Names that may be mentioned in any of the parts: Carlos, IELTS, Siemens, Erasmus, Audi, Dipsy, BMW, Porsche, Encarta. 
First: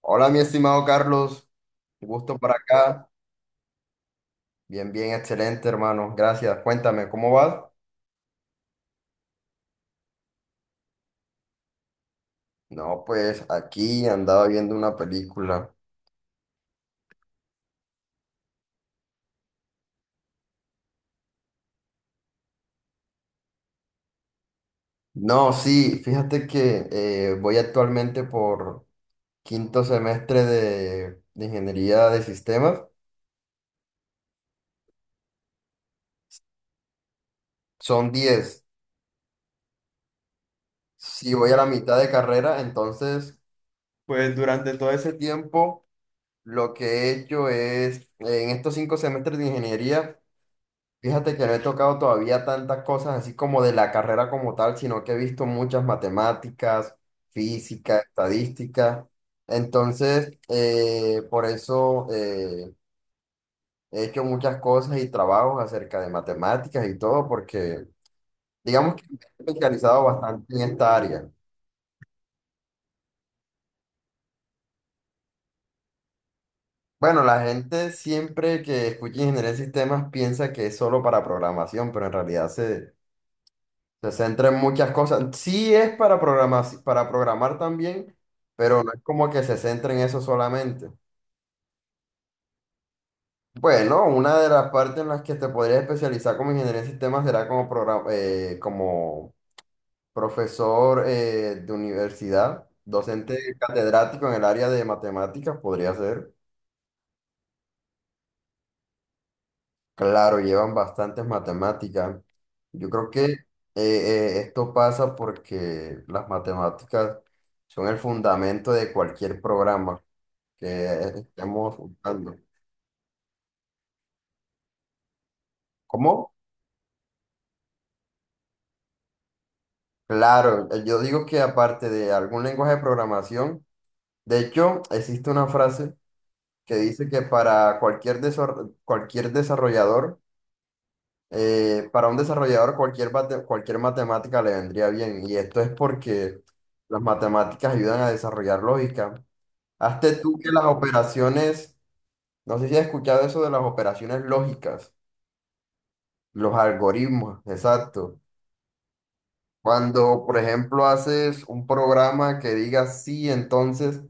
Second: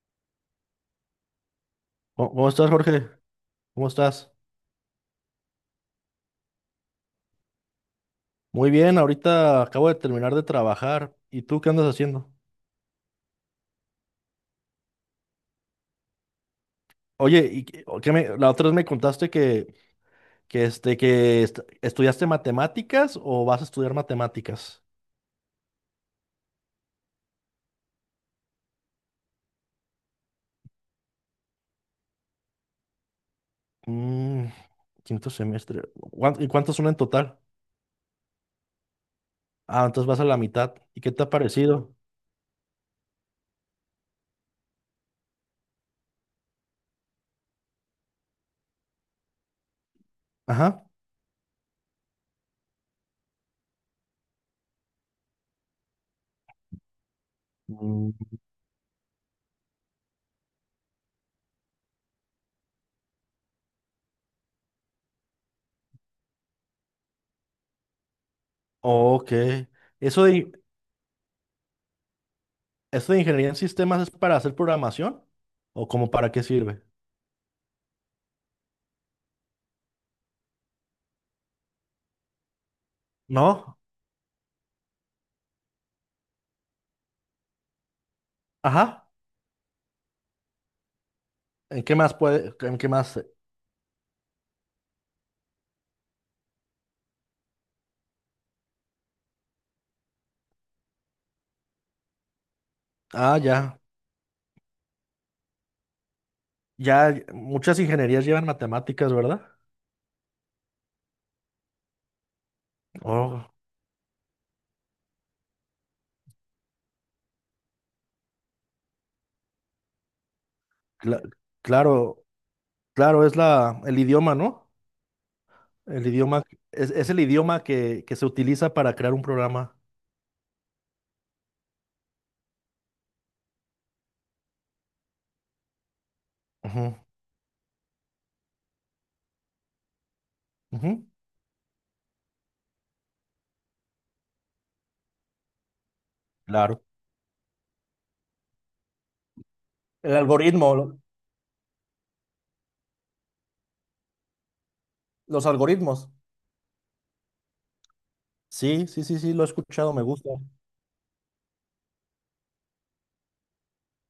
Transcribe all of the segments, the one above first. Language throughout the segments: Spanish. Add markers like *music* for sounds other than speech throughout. Hola, mi estimado Carlos, ¿Cómo gusto cómo para estás, Jorge? acá. ¿Cómo estás? Bien, bien, excelente, hermano. Gracias. Cuéntame, ¿cómo vas? Muy bien, ahorita acabo de terminar de trabajar. ¿Y tú qué andas haciendo? No, pues aquí andaba viendo una película. Oye, ¿y qué o la otra vez me contaste que estudiaste matemáticas o vas a estudiar matemáticas? No, sí, fíjate que voy actualmente por 5.º semestre de ingeniería de sistemas. Mm, quinto semestre. ¿Y cuántos son en total? Son 10. Ah, entonces vas a la mitad. ¿Y qué te ha Si voy a la parecido? mitad de carrera, entonces, pues durante todo ese tiempo, lo que he hecho es, en estos 5 semestres de ingeniería. Ajá. Fíjate que no he tocado todavía tantas cosas así como de la carrera como tal, sino que he visto muchas matemáticas, física, Mm, estadística. Entonces, por eso he hecho muchas cosas y trabajos acerca de matemáticas y todo, porque digamos que me ok. he especializado ¿Eso de, bastante en esta área. eso de ingeniería en sistemas es para hacer programación? ¿O como para qué sirve? Bueno, la gente siempre que escucha ingeniería de sistemas piensa que es solo para programación, pero en realidad se No. Se centra en muchas cosas. Sí es para programar también, pero no es Ajá. como que se centra en eso solamente. ¿En qué más puede, en qué más? Bueno, una de las partes en las que te podrías especializar como ingeniería en sistemas será como, como profesor de universidad, docente Ah, ya, catedrático en el área de matemáticas, podría ser. ya, muchas ingenierías llevan matemáticas, ¿verdad? Claro, llevan bastantes matemáticas. Yo creo que Oh, esto pasa porque las matemáticas son el fundamento de cualquier programa que cla- estemos claro, usando. claro, es la, el idioma, ¿no? El ¿Cómo? idioma, es el idioma que se utiliza para crear un programa. Claro, yo digo que aparte de algún lenguaje de programación, de hecho, existe una frase que Ujú, dice que para cualquier desarrollador, ujú, para un desarrollador cualquier matemática le vendría bien. Y esto es porque claro. las matemáticas ayudan a desarrollar lógica. Hazte El tú que las operaciones, no sé si has escuchado eso de las operaciones lógicas, los algoritmos. los algoritmos, exacto. Sí, sí, sí, sí, lo he escuchado, me Cuando, gusta. por ejemplo, haces un programa que diga sí, entonces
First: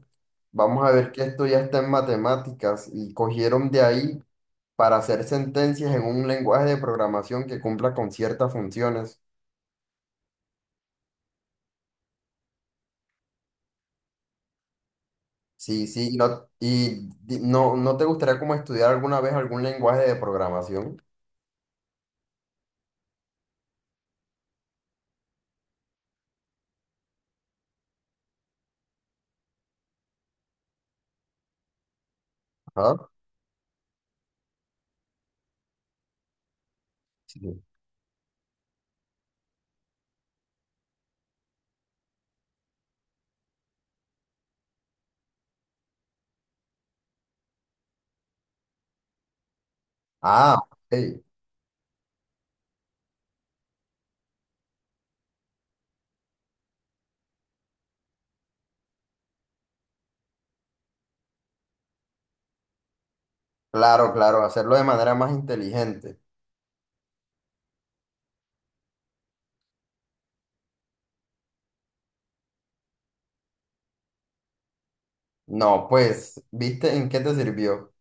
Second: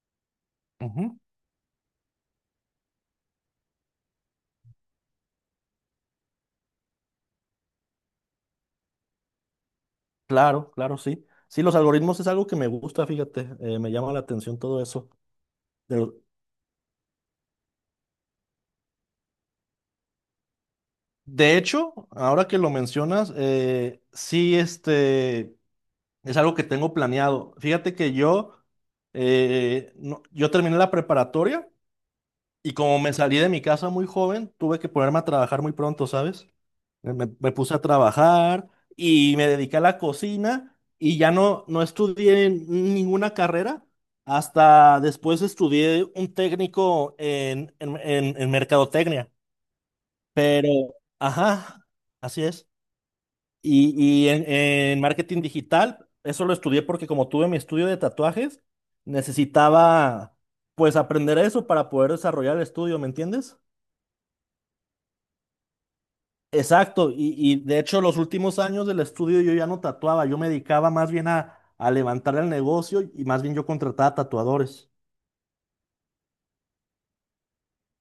vamos a ver Ujú, que esto ya está en matemáticas y cogieron de ahí para hacer sentencias en un lenguaje de programación que cumpla con ciertas funciones. claro, claro, sí. Sí, los algoritmos es algo que me gusta, fíjate, me llama la atención todo eso. Sí, sí, ¿no te gustaría como estudiar alguna vez algún lenguaje de programación? De hecho, ahora que lo mencionas, sí, este, es algo que tengo planeado. Fíjate que yo, no- yo terminé la preparatoria y como Ajá. me salí de mi casa muy joven, tuve que ponerme a trabajar muy pronto, ¿sabes? Me Sí. puse a trabajar y me dediqué a la cocina y ya no, no estudié ninguna carrera. Hasta después estudié un técnico en mercadotecnia. Ah, Pero, ok. ajá, así es. Y, y en marketing digital, eso lo estudié porque como tuve mi estudio de tatuajes, necesitaba pues aprender eso para poder desarrollar el estudio, ¿me entiendes? Claro, claro, hacerlo de manera más inteligente. Exacto, y de hecho los últimos años del estudio yo ya no tatuaba, yo me dedicaba más bien a levantar el negocio y más bien yo contrataba tatuadores. No, pues, ¿viste en qué te sirvió?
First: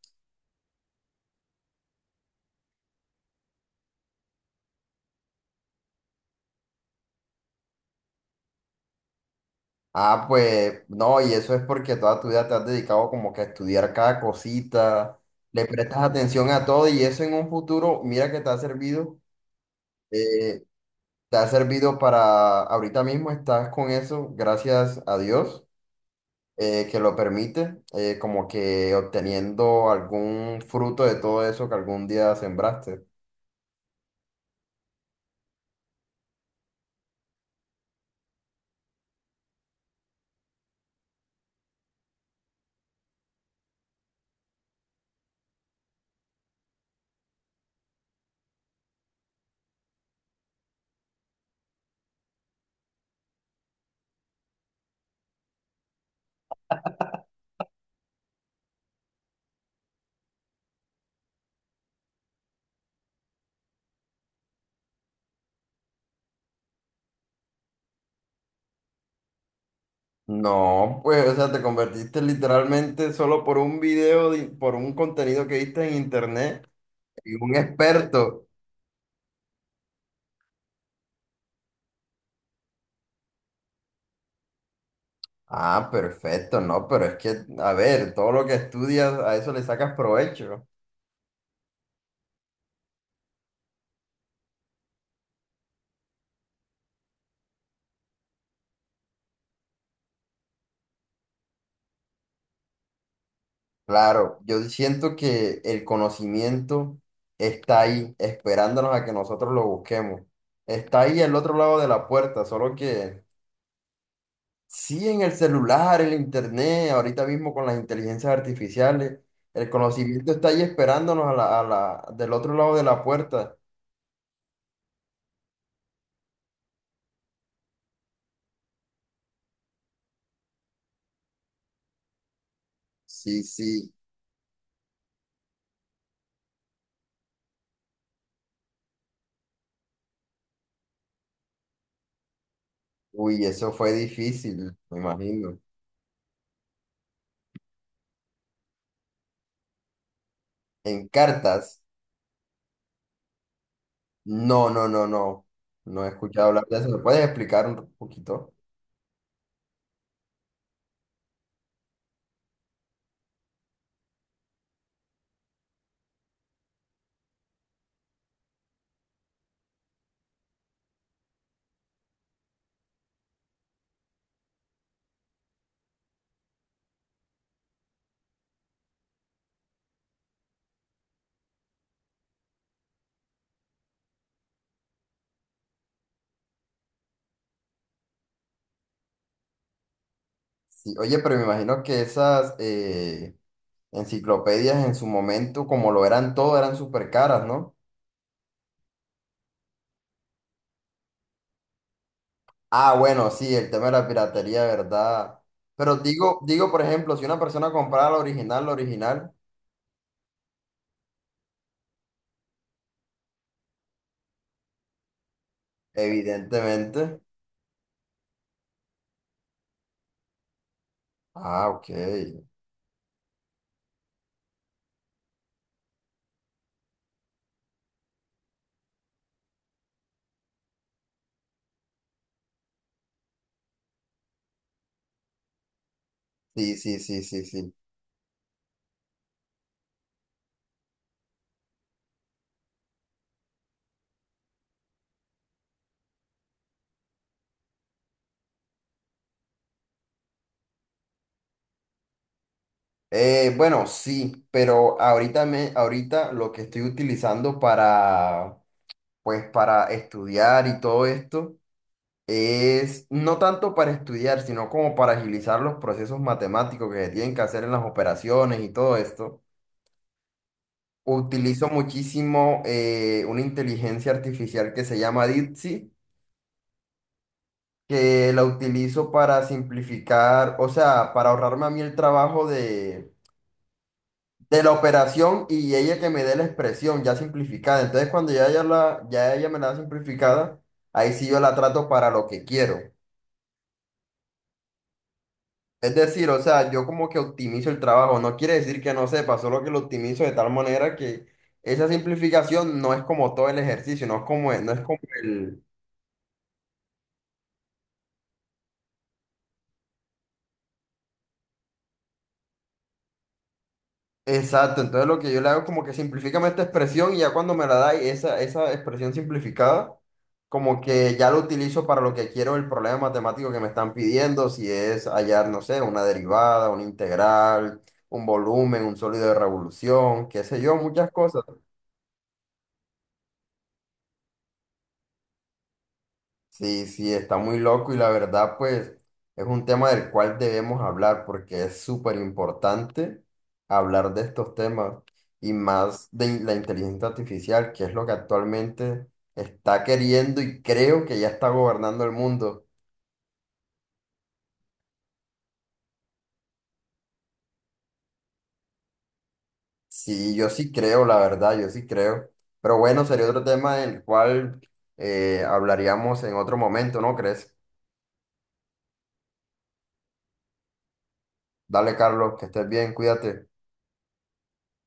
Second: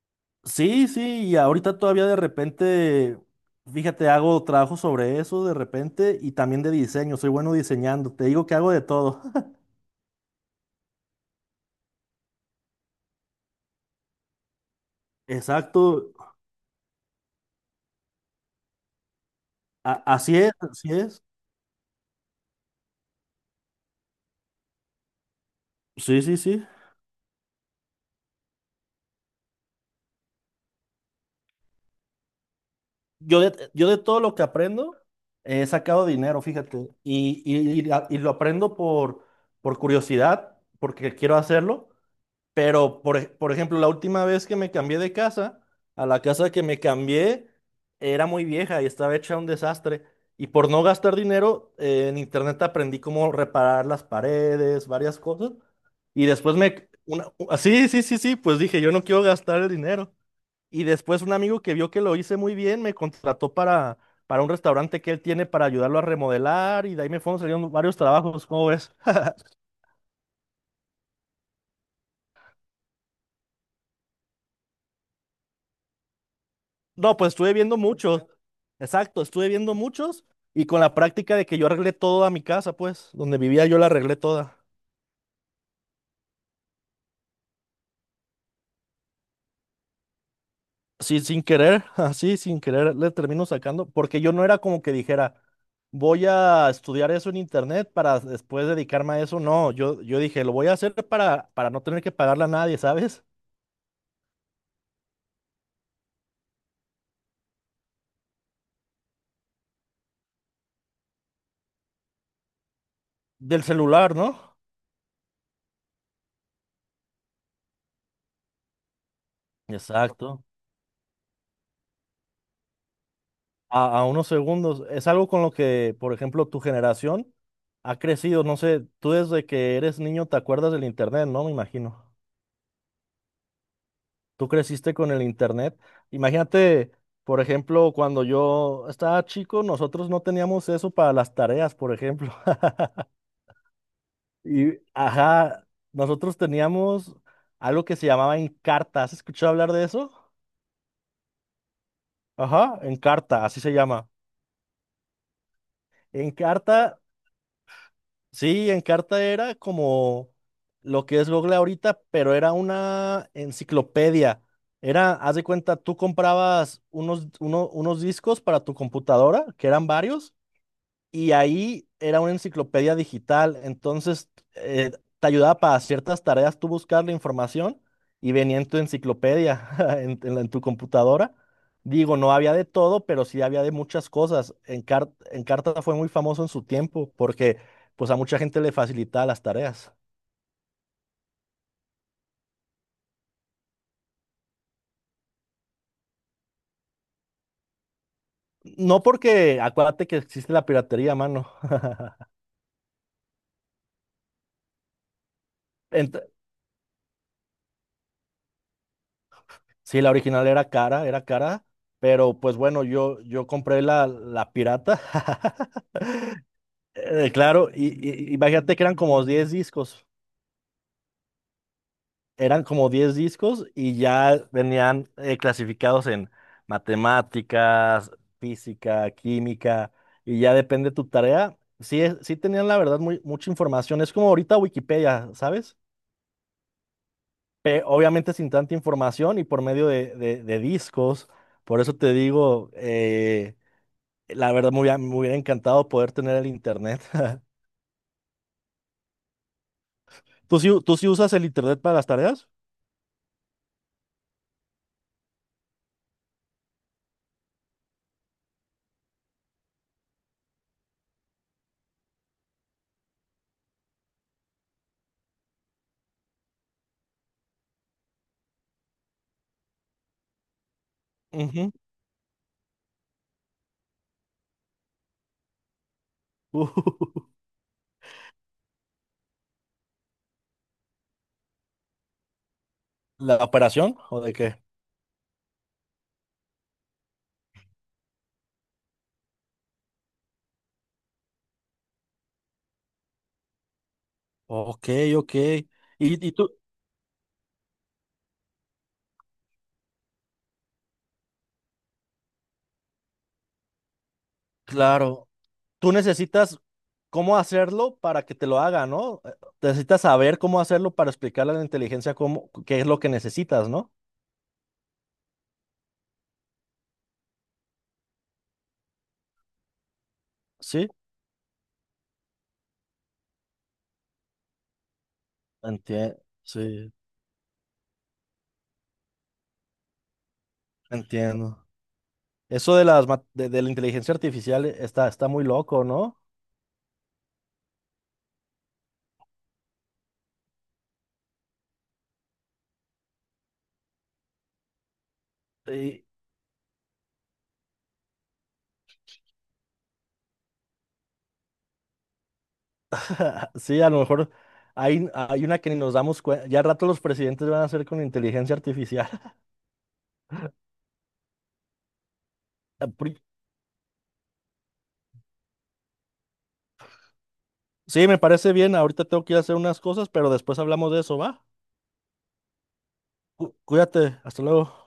Sí, sí, y ahorita todavía de repente, fíjate, hago trabajo sobre eso de repente y también de diseño, soy bueno diseñando, te digo que hago de todo. *laughs* Ah, pues no, y eso es porque toda tu vida te has dedicado como que a estudiar cada cosita, le prestas Exacto, atención a todo y eso en un futuro, mira que así es, eh, así es. te ha servido para, ahorita mismo estás con eso, gracias a Dios, Sí, sí, sí. Que lo permite, como que obteniendo algún fruto de todo eso que algún día sembraste. Yo de todo lo que aprendo he sacado dinero, fíjate. Y lo aprendo por curiosidad, porque quiero hacerlo. Pero, por ejemplo, la última vez que me cambié de casa, a la casa que me cambié era muy vieja y estaba hecha un desastre. Y por no gastar dinero, en internet aprendí cómo reparar las paredes, varias cosas. Y después me... Una, ah, sí, sí, sí, sí, pues dije, yo no quiero gastar el dinero. Y después un amigo que vio que lo hice muy bien me contrató para un restaurante que él tiene para ayudarlo a remodelar y de ahí me fueron saliendo varios trabajos, ¿cómo ves? *laughs* No, pues, o sea, te convertiste literalmente solo por un video, por un contenido que viste en internet, No, pues en estuve un viendo muchos. experto. Exacto, estuve viendo muchos y con la práctica de que yo arreglé toda mi casa, pues, donde vivía yo la arreglé toda. Ah, perfecto, no, pero es que, a ver, todo lo que estudias, a eso le sacas provecho. Sí, sin querer, *laughs* así, sin querer, le termino sacando, porque yo no era como que dijera, voy a estudiar eso en internet para después dedicarme a eso. No, yo dije, lo voy a hacer para no tener que pagarle a nadie, ¿sabes? Claro, yo siento que el conocimiento está ahí, esperándonos a que nosotros lo busquemos. Está ahí al otro lado de la puerta, solo que Del celular, ¿no? sí en el celular, en el internet, ahorita mismo con las inteligencias artificiales, el conocimiento Exacto. está ahí esperándonos a del otro lado de la puerta. A unos segundos. Es algo con lo que, por ejemplo, tu generación ha crecido. No sé, tú desde que eres niño te acuerdas del internet, ¿no? Me imagino. Sí, sí. Tú creciste con el internet. Imagínate, por ejemplo, cuando yo estaba chico, nosotros no teníamos eso para las tareas, por ejemplo. *laughs* Uy, eso fue difícil, Y, me imagino. ajá, nosotros teníamos algo que se llamaba Encarta. ¿Has escuchado hablar de eso? En cartas. Ajá, Encarta, así se llama. No, no, no, no. No he escuchado hablar de Encarta, eso. ¿Me puedes explicar un poquito? sí, Encarta era como lo que es Google ahorita, pero era una enciclopedia. Era, haz de cuenta, tú comprabas unos discos para tu computadora, que eran varios, y ahí era una enciclopedia digital, entonces eh, te ayudaba para ciertas tareas tú buscar la información y venía en tu enciclopedia, *laughs* en tu computadora. Digo, no había de todo, pero sí había de muchas cosas. Encarta fue muy famoso en su tiempo porque pues a mucha gente le facilitaba las tareas. Sí, oye, pero me imagino que esas enciclopedias en su momento, como lo eran todo, eran súper caras, ¿no? No porque, acuérdate que existe la piratería, mano. Ah, bueno, sí, el tema de la piratería, ¿verdad? *laughs* Pero Ent- digo, digo, por ejemplo, si una persona comprara la original, sí, la original era cara, pero pues bueno, yo compré la, la pirata. *laughs* evidentemente. Claro, imagínate que eran como 10 discos, Ah, ok. eran como 10 discos y ya venían clasificados en matemáticas, física, química, y ya depende tu tarea. Sí, sí tenían la verdad muy, mucha información, es como ahorita Wikipedia, ¿sabes? Sí, sí, sí, sí, sí. Obviamente sin tanta información y por medio de discos, por eso te digo, la verdad me hubiera encantado poder tener el internet. *laughs* ¿Tú sí usas el internet para las tareas? Bueno, sí, pero ahorita lo que estoy utilizando para pues para estudiar y todo esto, es no tanto para estudiar, sino como para agilizar los procesos matemáticos que se tienen que hacer en las operaciones y todo esto. Utilizo Ujú. muchísimo una inteligencia artificial que se llama Dipsy, *laughs* que la utilizo para simplificar, o sea, para ahorrarme a mí el trabajo ¿La operación o de qué? de la operación y ella que me dé la expresión ya simplificada. Entonces, cuando ya ella me la da simplificada, ahí sí yo la trato para lo que quiero. Ok, ok. Es Y, decir, y o tú, sea, yo como que optimizo el trabajo, no quiere decir que no sepa, solo que lo optimizo de tal manera que esa simplificación no es como todo el ejercicio, no es como claro, el... tú necesitas cómo hacerlo para que te lo haga, ¿no? Necesitas saber cómo hacerlo para explicarle a la inteligencia cómo, qué es lo que necesitas, ¿no? Exacto, entonces lo que yo le hago es como que simplifícame esta expresión y ya cuando me la da esa expresión simplificada, como Sí, que ya lo utilizo para lo que quiero el problema matemático que me están pidiendo, si es hallar, no sé, una entiendo. derivada, una Sí, integral, un volumen, un sólido de revolución, qué sé yo, muchas cosas. entiendo. Eso de las de la inteligencia artificial está, está muy loco, ¿no? Sí, sí, está muy loco y la verdad, pues, es un tema del cual debemos hablar porque es súper importante hablar de estos temas y más de la inteligencia artificial, que es lo que actualmente está queriendo y creo que ya está gobernando el mundo. *laughs* Sí, a lo mejor hay, hay una que ni nos damos cuenta. Ya al rato los presidentes van a hacer con inteligencia artificial. Sí, yo sí creo, la verdad, yo sí creo. Pero *laughs* bueno, Pri- sería otro tema del cual hablaríamos en otro momento, ¿no crees? sí, me parece bien. Ahorita tengo que ir a hacer unas cosas, pero después hablamos de eso, ¿va? Dale, Carlos, que estés bien, cuídate. Cuídate, hasta luego.